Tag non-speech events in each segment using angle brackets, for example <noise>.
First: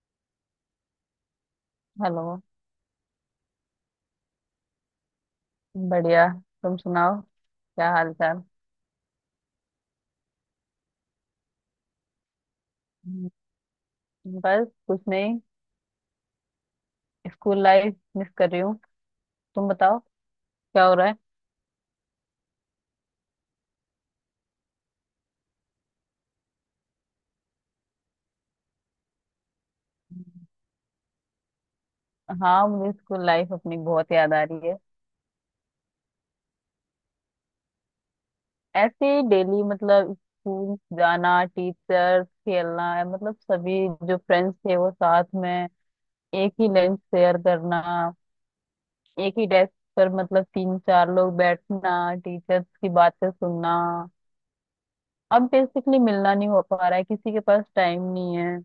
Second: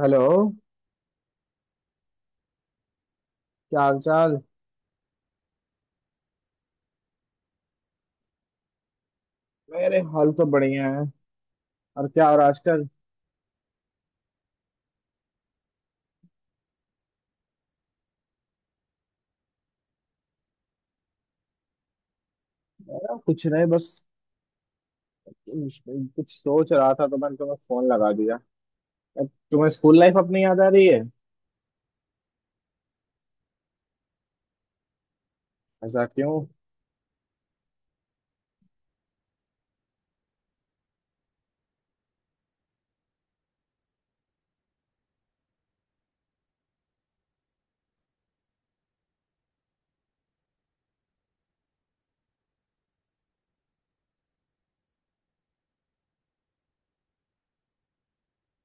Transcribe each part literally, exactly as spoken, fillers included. Hello. Hello. क्या हाल चाल? बढ़िया। तुम सुनाओ, क्या हाल चाल। मेरे हाल तो बढ़िया है। और क्या? और आजकल? हम्म, बस कुछ नहीं, स्कूल लाइफ मिस कर रही हूँ। तुम बताओ क्या हो रहा है। मेरा कुछ नहीं, बस कुछ सोच रहा था तो मैंने तुम्हें फोन लगा दिया। अब तुम्हें स्कूल लाइफ अपनी याद आ रही है? हाँ, मुझे स्कूल लाइफ अपनी बहुत याद आ रही है। ऐसा क्यों? ऐसे ही डेली मतलब स्कूल जाना, टीचर, खेलना, मतलब सभी जो फ्रेंड्स थे वो साथ में, एक ही लंच शेयर करना, एक ही डेस्क पर मतलब तीन चार लोग बैठना, टीचर्स की बातें सुनना। अब बेसिकली मिलना नहीं हो पा रहा है, किसी के पास टाइम नहीं है।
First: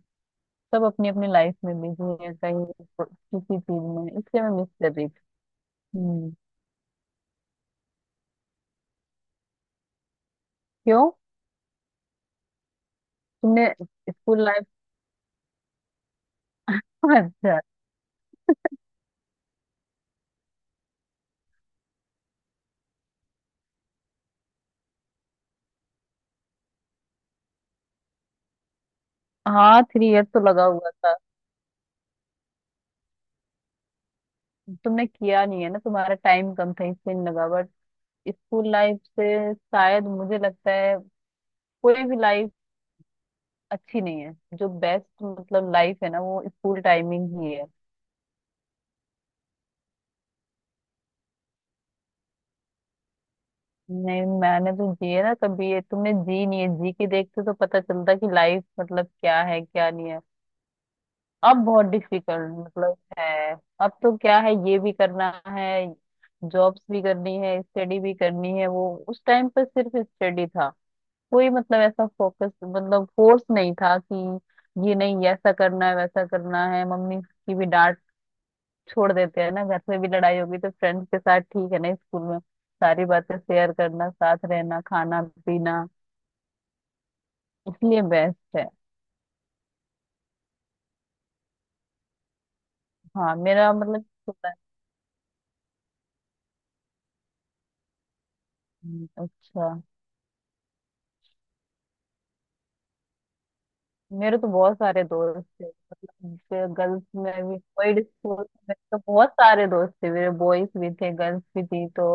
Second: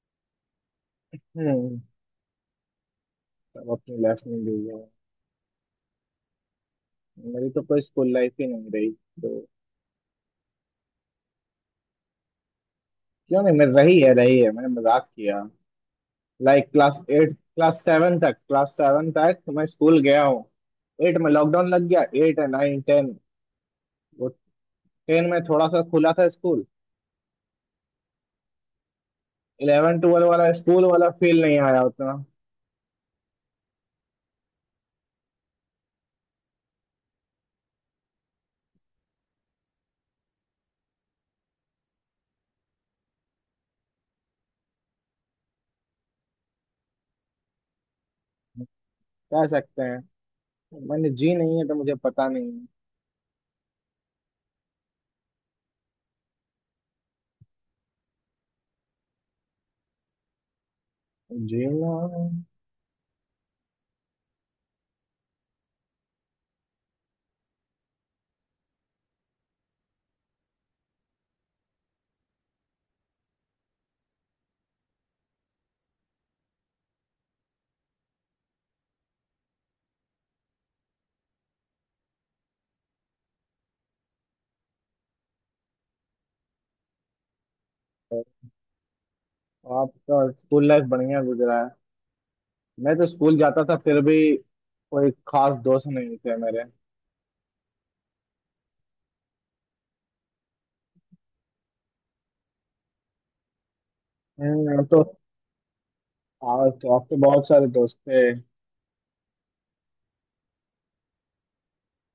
सब अपनी अपनी लाइफ में हम्म बिजी है कहीं को- किसी तब चीज अपनी में, लाइफ में इसलिए मैं गई मिस है। कर रही थी। हम्म। मेरी तो कोई स्कूल लाइफ ही नहीं रही, तो। क्यों। क्यों नहीं, तुमने मेरी रही है, रही स्कूल है, लाइफ। मैंने मजाक किया। लाइक क्लास <laughs> एट अच्छा। क्लास सेवन तक क्लास सेवन तक मैं स्कूल गया हूँ। एट में लॉकडाउन लग गया। एट है, नाइन टेन। वो टेन में थोड़ा सा खुला था स्कूल। हाँ इलेवन थ्री इयर ट्वेल्व तो वाला लगा स्कूल हुआ वाला था। फील नहीं आया उतना। तुमने किया नहीं है ना, तुम्हारा टाइम कम था इसलिए नहीं लगा, बट स्कूल लाइफ से शायद मुझे लगता है कोई भी लाइफ अच्छी नहीं है। जो बेस्ट मतलब लाइफ है ना वो स्कूल टाइमिंग ही है। कह सकते हैं। मैंने जी नहीं है तो मुझे पता नहीं है। नहीं मैंने तो जी है ना, कभी ये तुमने जी नहीं है, जी के देखते तो पता चलता कि लाइफ मतलब क्या है, क्या नहीं है। अब बहुत जीना है। डिफिकल्ट मतलब है। अब तो क्या है, ये भी करना है, जॉब्स भी करनी है, स्टडी भी करनी है, वो उस टाइम पर सिर्फ स्टडी था, कोई मतलब ऐसा फोकस मतलब फोर्स नहीं था कि ये नहीं ये ऐसा करना है वैसा करना है। मम्मी की भी डांट छोड़ देते हैं ना, घर में भी लड़ाई होगी तो फ्रेंड्स के साथ ठीक है ना, स्कूल में सारी बातें शेयर करना, साथ रहना, खाना पीना, इसलिए बेस्ट है। आपका स्कूल लाइफ बढ़िया गुजरा है। मैं तो हाँ स्कूल जाता मेरा था, फिर मतलब भी छोटा- कोई खास दोस्त नहीं थे मेरे। हम्म, अच्छा। मेरे तो हम्म, बहुत अब तो। सारे दोस्त थे, आज मतलब तो, गर्ल्स अब तो में बहुत भी, सारे दोस्त बॉयज थे। स्कूल में तो बहुत सारे दोस्त थे मेरे, बॉयज भी थे गर्ल्स भी थी, तो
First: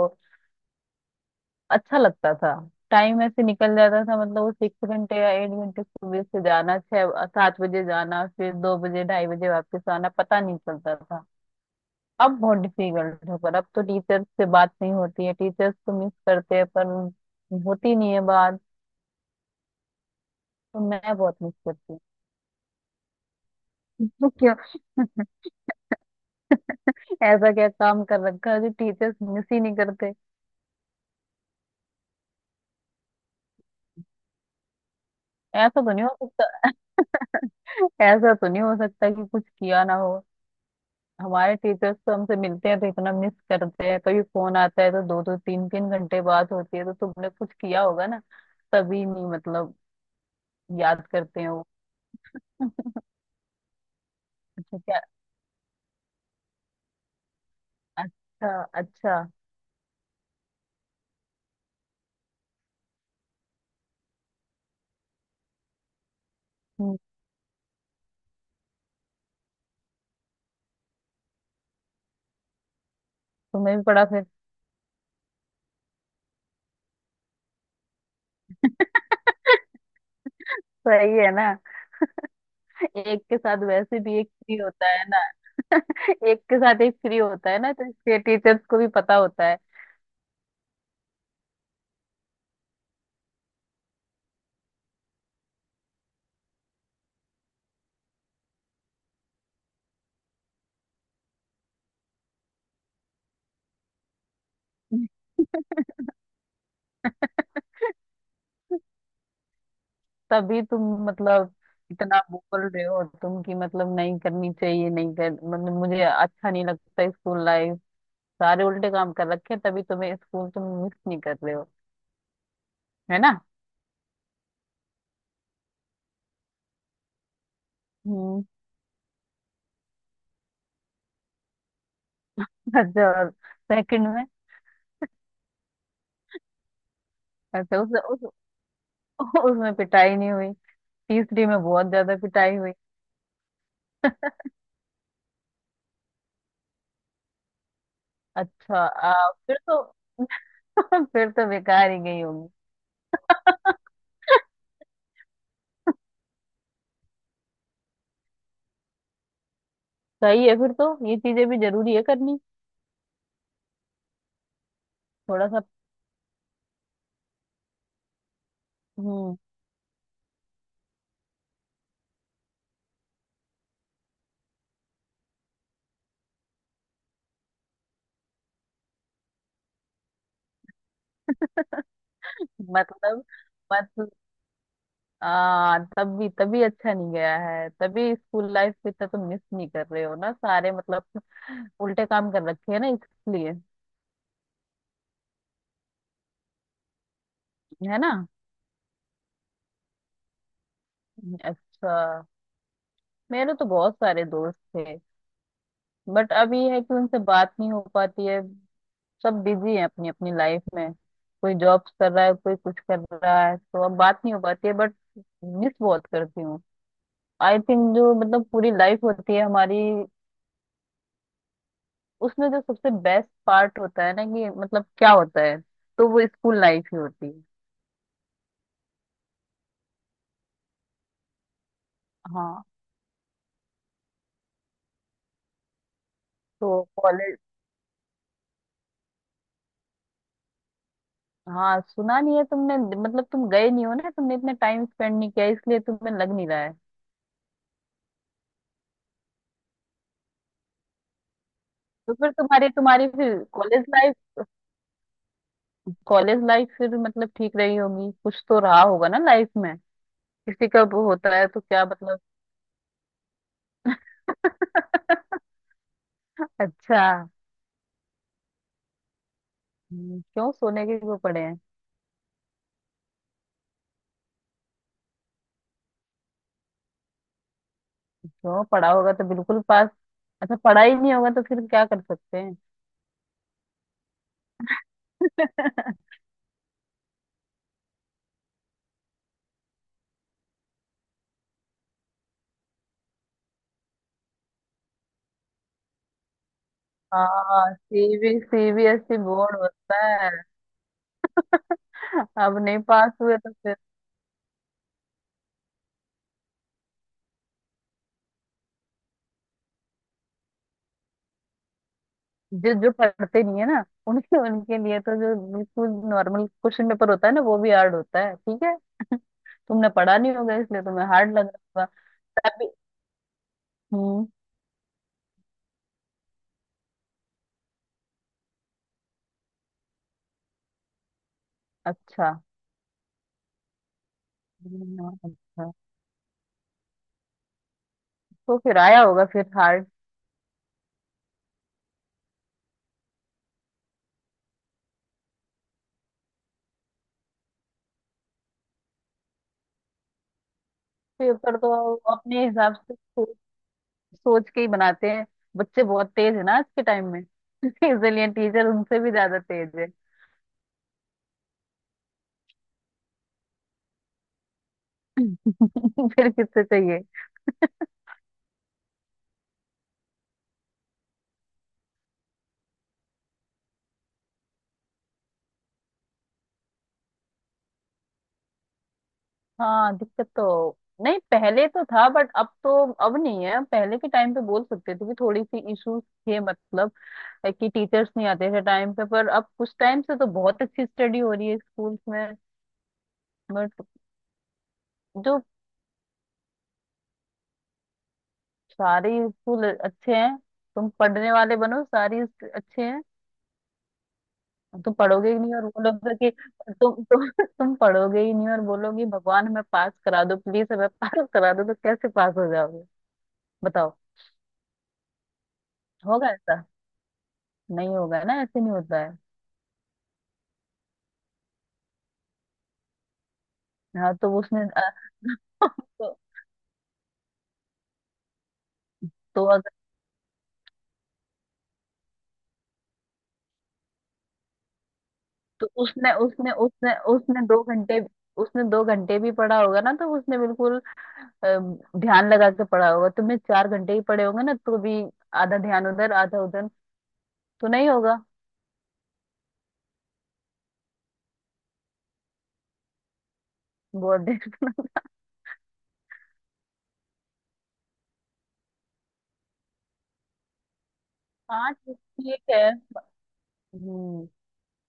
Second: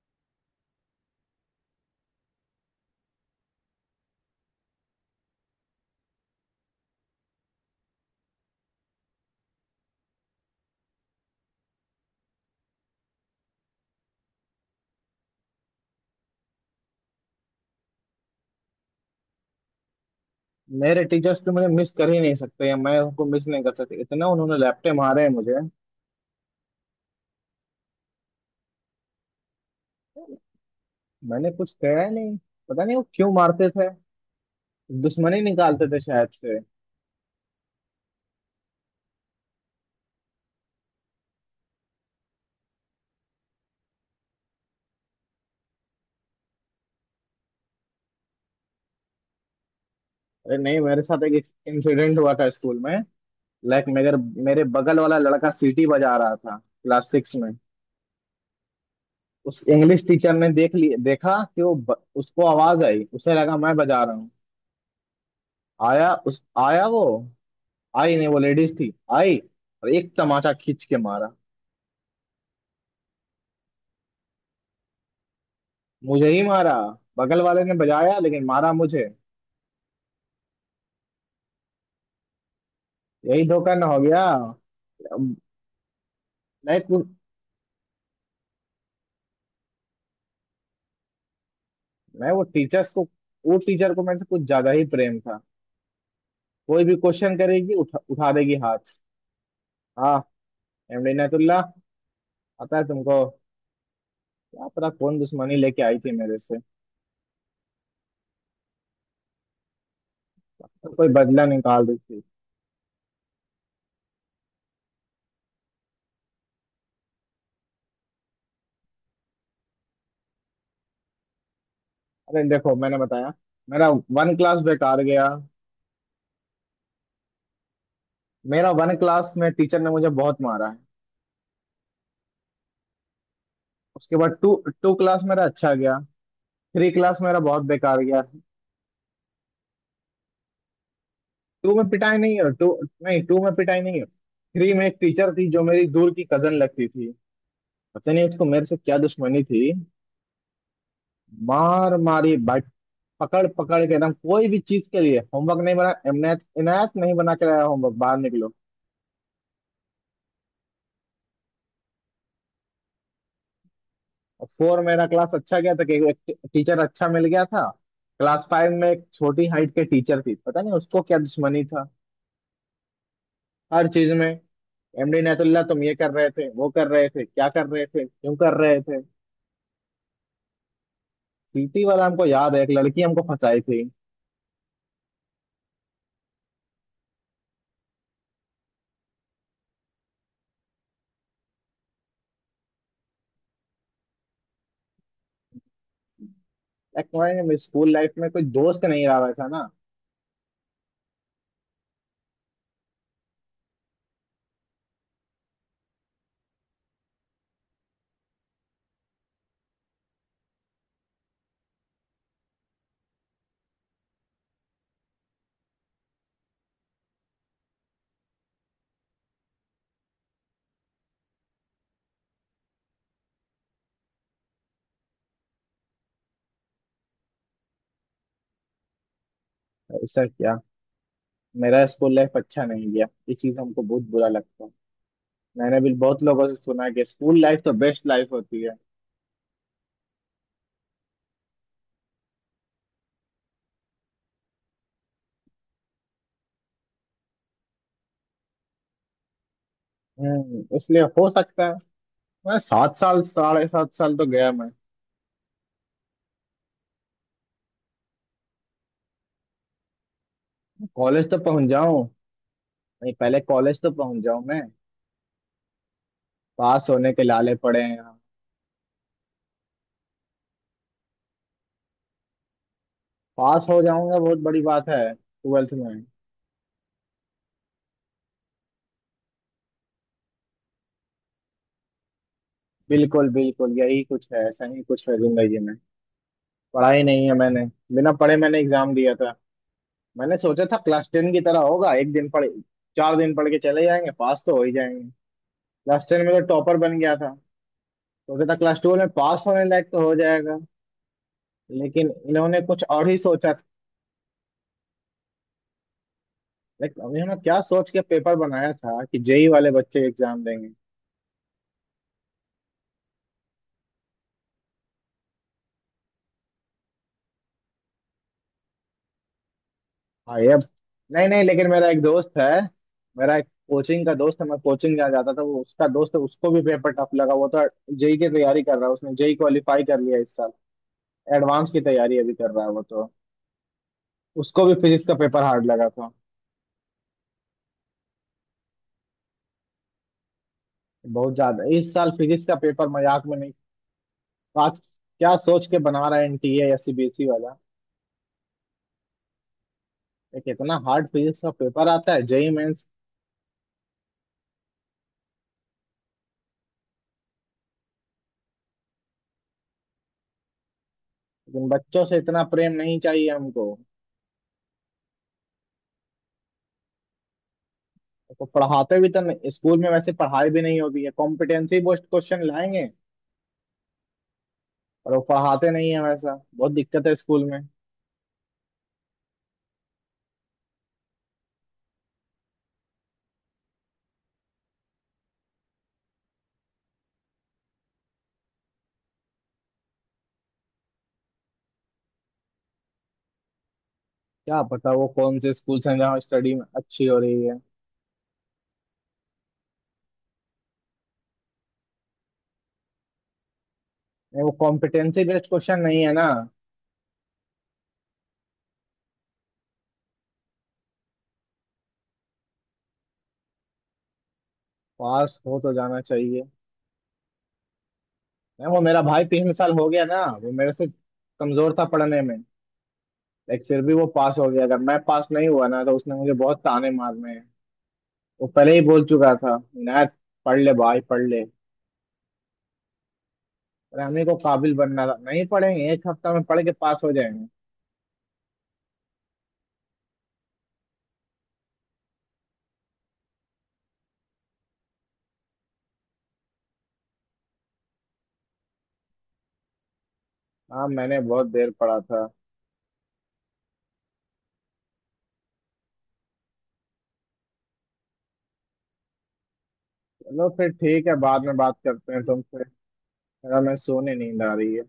अच्छा लगता था। टाइम ऐसे निकल जाता था, मतलब वो सिक्स घंटे या एट घंटे, सुबह से जाना छह सात बजे जाना, फिर दो बजे ढाई बजे वापस आना, पता नहीं चलता था। अब बहुत डिफिकल्ट है, पर अब तो टीचर्स से बात नहीं होती है, टीचर्स तो मिस करते हैं पर होती नहीं है बात, तो मेरे मैं बहुत टीचर्स तो मिस मुझे मिस करती कर ही नहीं सकते, या मैं उनको मिस नहीं कर सकती, हूँ। इतना उन्होंने <laughs> लैपटे मारे हैं मुझे। ऐसा क्या काम कर रखा है जो टीचर्स मिस ही नहीं करते। मैंने कुछ कहा ही नहीं। पता नहीं वो क्यों मारते थे। दुश्मनी ऐसा निकालते तो थे नहीं हो शायद से। सकता। <laughs> ऐसा तो नहीं हो सकता कि कुछ किया ना हो। हमारे टीचर्स तो हमसे मिलते हैं तो इतना मिस करते हैं, कभी फोन आता है तो दो दो तीन तीन घंटे बात होती है, तो तुमने कुछ किया होगा ना तभी, नहीं मतलब। अरे नहीं, मेरे याद साथ करते एक हैं वो। इंसिडेंट हुआ था स्कूल में। लाइक मेरे मेरे अच्छा बगल क्या। वाला लड़का सीटी बजा रहा था क्लास सिक्स में। अच्छा अच्छा। उस इंग्लिश टीचर ने देख लिया। देखा कि वो ब, उसको आवाज आई, उसे लगा मैं बजा रहा हूँ। आया उस आया हम्म, वो, आई नहीं, वो लेडीज थी। आई और एक तमाचा खींच के मारा। तुम्हें भी पढ़ा फिर। मुझे ही मारा। बगल वाले ने बजाया लेकिन मारा मुझे। सही है ना, एक के यही साथ धोखा ना हो वैसे भी गया। एक फ्री होता है ना। <laughs> एक के साथ लाइक एक फ्री होता है ना, तो इसके टीचर्स को भी पता होता है। मैं वो टीचर्स को वो टीचर को मेरे से कुछ ज्यादा ही प्रेम था। कोई भी क्वेश्चन करेगी, उठा उठा देगी हाथ। हाँ। एमडी नेतुल्ला। पता है तुमको? क्या पता <laughs> कौन दुश्मनी लेके आई थी मेरे से। तभी तुम तो कोई बदला मतलब निकाल रही इतना थी। बोल रहे हो तुम कि मतलब नहीं करनी चाहिए, नहीं कर मतलब मुझे अच्छा नहीं लगता स्कूल लाइफ, सारे उल्टे काम कर रखे हैं, तभी तुम्हें स्कूल तुम मिस नहीं कर रहे हो, अरे देखो मैंने है बताया। ना। मेरा वन क्लास बेकार गया। हम्म। मेरा वन क्लास में टीचर ने मुझे बहुत मारा है। <laughs> अच्छा, और सेकंड उसके में बाद टू टू क्लास मेरा अच्छा गया। थ्री क्लास मेरा बहुत अच्छा उस, बेकार गया। उस उसमें पिटाई नहीं हुई, तीसरी में टू में बहुत ज्यादा पिटाई नहीं है पिटाई टू हुई। नहीं टू में पिटाई नहीं है। थ्री में एक टीचर थी जो मेरी दूर की कजन लगती थी। पता नहीं उसको मेरे से अच्छा क्या आ, दुश्मनी फिर थी। तो <laughs> फिर तो बेकार मार ही गई मारी, होगी। बट पकड़ पकड़ के एकदम, कोई भी चीज के लिए। होमवर्क नहीं बना, इनायत, इनायत नहीं बना के लाया होमवर्क, बाहर निकलो। सही है, फिर तो ये चीजें भी जरूरी है करनी। और फोर मेरा क्लास थोड़ा अच्छा सा। गया था कि एक टीचर अच्छा मिल गया था। क्लास फाइव में एक हम्म। छोटी हाइट के टीचर थी, पता नहीं उसको क्या दुश्मनी था। हर चीज में एमडी इनायतुल्ला, तुम ये कर रहे थे, वो कर रहे थे, क्या कर रहे थे, क्यों कर रहे थे। सीटी वाला हमको <laughs> याद है, एक लड़की हमको फंसाई थी। मतलब हाँ, तभी तभी अच्छा नहीं गया है, तभी स्कूल लाइफ को इतना तुम मिस नहीं कर रहे हो ना, सारे मतलब उल्टे काम कर रखे हैं ना, इसलिए। एक स्कूल है ना। लाइफ में कोई दोस्त नहीं रहा वैसा ना। अच्छा। मेरे तो बहुत सारे दोस्त थे, बट अब ये है कि उनसे बात नहीं हो पाती है, सब बिजी हैं अपनी अपनी लाइफ में, कोई जॉब्स कर रहा है कोई कुछ कर रहा है, तो अब बात नहीं हो पाती है, बट मिस बहुत करती हूँ। आई थिंक जो मतलब पूरी लाइफ होती है हमारी, उसमें जो सबसे बेस्ट पार्ट होता है ना कि मतलब क्या होता है, तो वो स्कूल लाइफ ही होती है। ऐसा क्या? मेरा स्कूल लाइफ अच्छा हाँ। नहीं गया, ये चीज हमको बहुत बुरा लगता है। मैंने भी बहुत लोगों से तो सुना है कि कॉलेज। स्कूल लाइफ तो बेस्ट लाइफ होती है। हाँ सुना नहीं है तुमने, मतलब तुम गए नहीं हो ना, तुमने इतना टाइम स्पेंड नहीं किया इसलिए तुम्हें लग नहीं रहा है। हम्म इसलिए हो सकता है। तो फिर मैं तुम्हारी सात तुम्हारी साल फिर साढ़े कॉलेज सात लाइफ, साल तो गया मैं। कॉलेज लाइफ फिर मतलब ठीक रही होगी, कुछ तो रहा होगा ना लाइफ में, किसी का वो कॉलेज होता तो है तो पहुंच क्या जाऊं मतलब। नहीं, पहले कॉलेज तो पहुंच जाऊं मैं। <laughs> पास अच्छा। होने के लाले पड़े हैं यहाँ। हम्म, क्यों सोने के क्यों पड़े हैं। पास हो जाऊंगा बहुत बड़ी बात है ट्वेल्थ में। क्यों, पढ़ा होगा तो बिल्कुल पास। अच्छा पढ़ा ही नहीं होगा तो फिर क्या कर सकते हैं। बिल्कुल बिल्कुल, यही कुछ है, ऐसा ही कुछ है जिंदगी में। हाँ पढ़ाई नहीं है मैंने। बिना पढ़े मैंने एग्जाम दिया था। मैंने सोचा था क्लास टेन की तरह होगा। एक दिन पढ़ चार दिन पढ़ के चले जाएंगे, पास तो हो ही जाएंगे। क्लास टेन में तो टॉपर बन गया था। सीबी सोचा था क्लास ट्वेल्व में सीबीएसई पास बोर्ड होने लायक होता तो हो है। जाएगा। लेकिन <laughs> अब इन्होंने नहीं कुछ और पास ही हुए सोचा तो था। फिर। लेकिन अब इन्होंने क्या सोच के पेपर बनाया था कि जेई वाले बच्चे एग्जाम देंगे। जो जो पढ़ते नहीं है ना, उनके उनके लिए तो जो बिल्कुल नॉर्मल क्वेश्चन पेपर होता है ना वो भी हार्ड होता है, ठीक है। तुमने पढ़ा नहीं हाँ, ये होगा अब। इसलिए तुम्हें नहीं हार्ड नहीं, लग लेकिन रहा होगा। मेरा एक दोस्त है। तभी। मेरा एक कोचिंग का हम्म। दोस्त है। मैं कोचिंग जा जाता था, वो उसका दोस्त है, उसको भी पेपर टफ लगा। वो तो जेई की तैयारी कर रहा है, उसने जेई क्वालिफाई कर लिया इस साल। एडवांस की तैयारी अच्छा। अभी कर रहा है वो तो। उसको भी फिजिक्स हम्म, का पेपर हार्ड अच्छा, लगा था। तो फिर आया होगा फिर हार्ड बहुत ज्यादा, इस साल फिजिक्स का पेपर मजाक में नहीं। आज क्या सोच के बना रहा है एनटीए या सीबीएसई वाला, एक इतना हार्ड फिजिक्स का पेपर, तो पेपर आता है अपने जेई हिसाब मेंस। से सोच सोच के ही बनाते हैं। बच्चे बहुत तेज है ना आज के टाइम में। <laughs> इसलिए टीचर उनसे भी ज्यादा तेज लेकिन बच्चों से इतना प्रेम नहीं चाहिए हमको। है। <laughs> फिर किससे चाहिए। तो पढ़ाते भी तो नहीं स्कूल में, वैसे पढ़ाई भी नहीं होती है। कॉम्पिटेंसी बेस्ड क्वेश्चन लाएंगे और वो पढ़ाते नहीं है वैसा, बहुत दिक्कत है स्कूल में। हाँ दिक्कत तो नहीं पहले तो था, बट अब तो अब नहीं है, पहले के टाइम पे बोल सकते थे कि थोड़ी सी इश्यूज थे, मतलब है कि टीचर्स नहीं आते थे टाइम पे, पर अब कुछ टाइम से तो बहुत अच्छी स्टडी हो रही है स्कूल्स में, बट क्या पता वो कौन जो से स्कूल हैं जहाँ स्टडी में अच्छी हो रही है। सारे स्कूल अच्छे हैं, तुम पढ़ने वाले बनो सारे अच्छे हैं। नहीं, वो तुम कॉम्पिटेंसी पढ़ोगे ही बेस्ड नहीं और क्वेश्चन नहीं है ना। बोलोगे कि तुम तुम तुम पढ़ोगे ही नहीं और बोलोगे भगवान हमें पास करा दो, प्लीज हमें पास करा दो, तो कैसे पास हो जाओगे बताओ। पास हो तो जाना होगा चाहिए। ऐसा, नहीं होगा ना, ऐसे नहीं, नहीं वो होता मेरा है। भाई पिछले साल हो गया ना, वो मेरे से कमजोर था पढ़ने में। लाइक फिर भी वो हाँ पास तो हो उसने गया। अगर अ, मैं पास नहीं हुआ ना, <laughs> तो उसने तो, मुझे बहुत ताने मारने हैं। वो पहले ही बोल चुका तो था, अगर, नायत पढ़ ले भाई, पढ़ ले। पर हमें को काबिल बनना था, नहीं तो पढ़ेंगे, एक उसने हफ्ता में उसने पढ़ के उसने पास हो उसने जाएंगे। दो घंटे, उसने दो घंटे भी पढ़ा होगा ना, तो उसने बिल्कुल अ, ध्यान लगा के पढ़ा होगा, तुमने चार घंटे ही पढ़े होंगे ना तो भी आधा ध्यान उधर आधा उधर, तो नहीं होगा। हाँ, मैंने बहुत देर पढ़ा था। बहुत देर। <laughs> चलो फिर ठीक है, बाद में हाँ बात ठीक करते हैं ठीक तुमसे। है। मेरा मैं सोने, हम्म। नींद आ रही है।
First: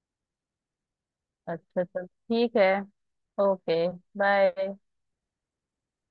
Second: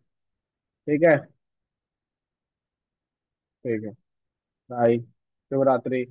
ठीक है। अच्छा चल ठीक है। ठीक ओके। है। बाय। बाय। शुभ रात्रि।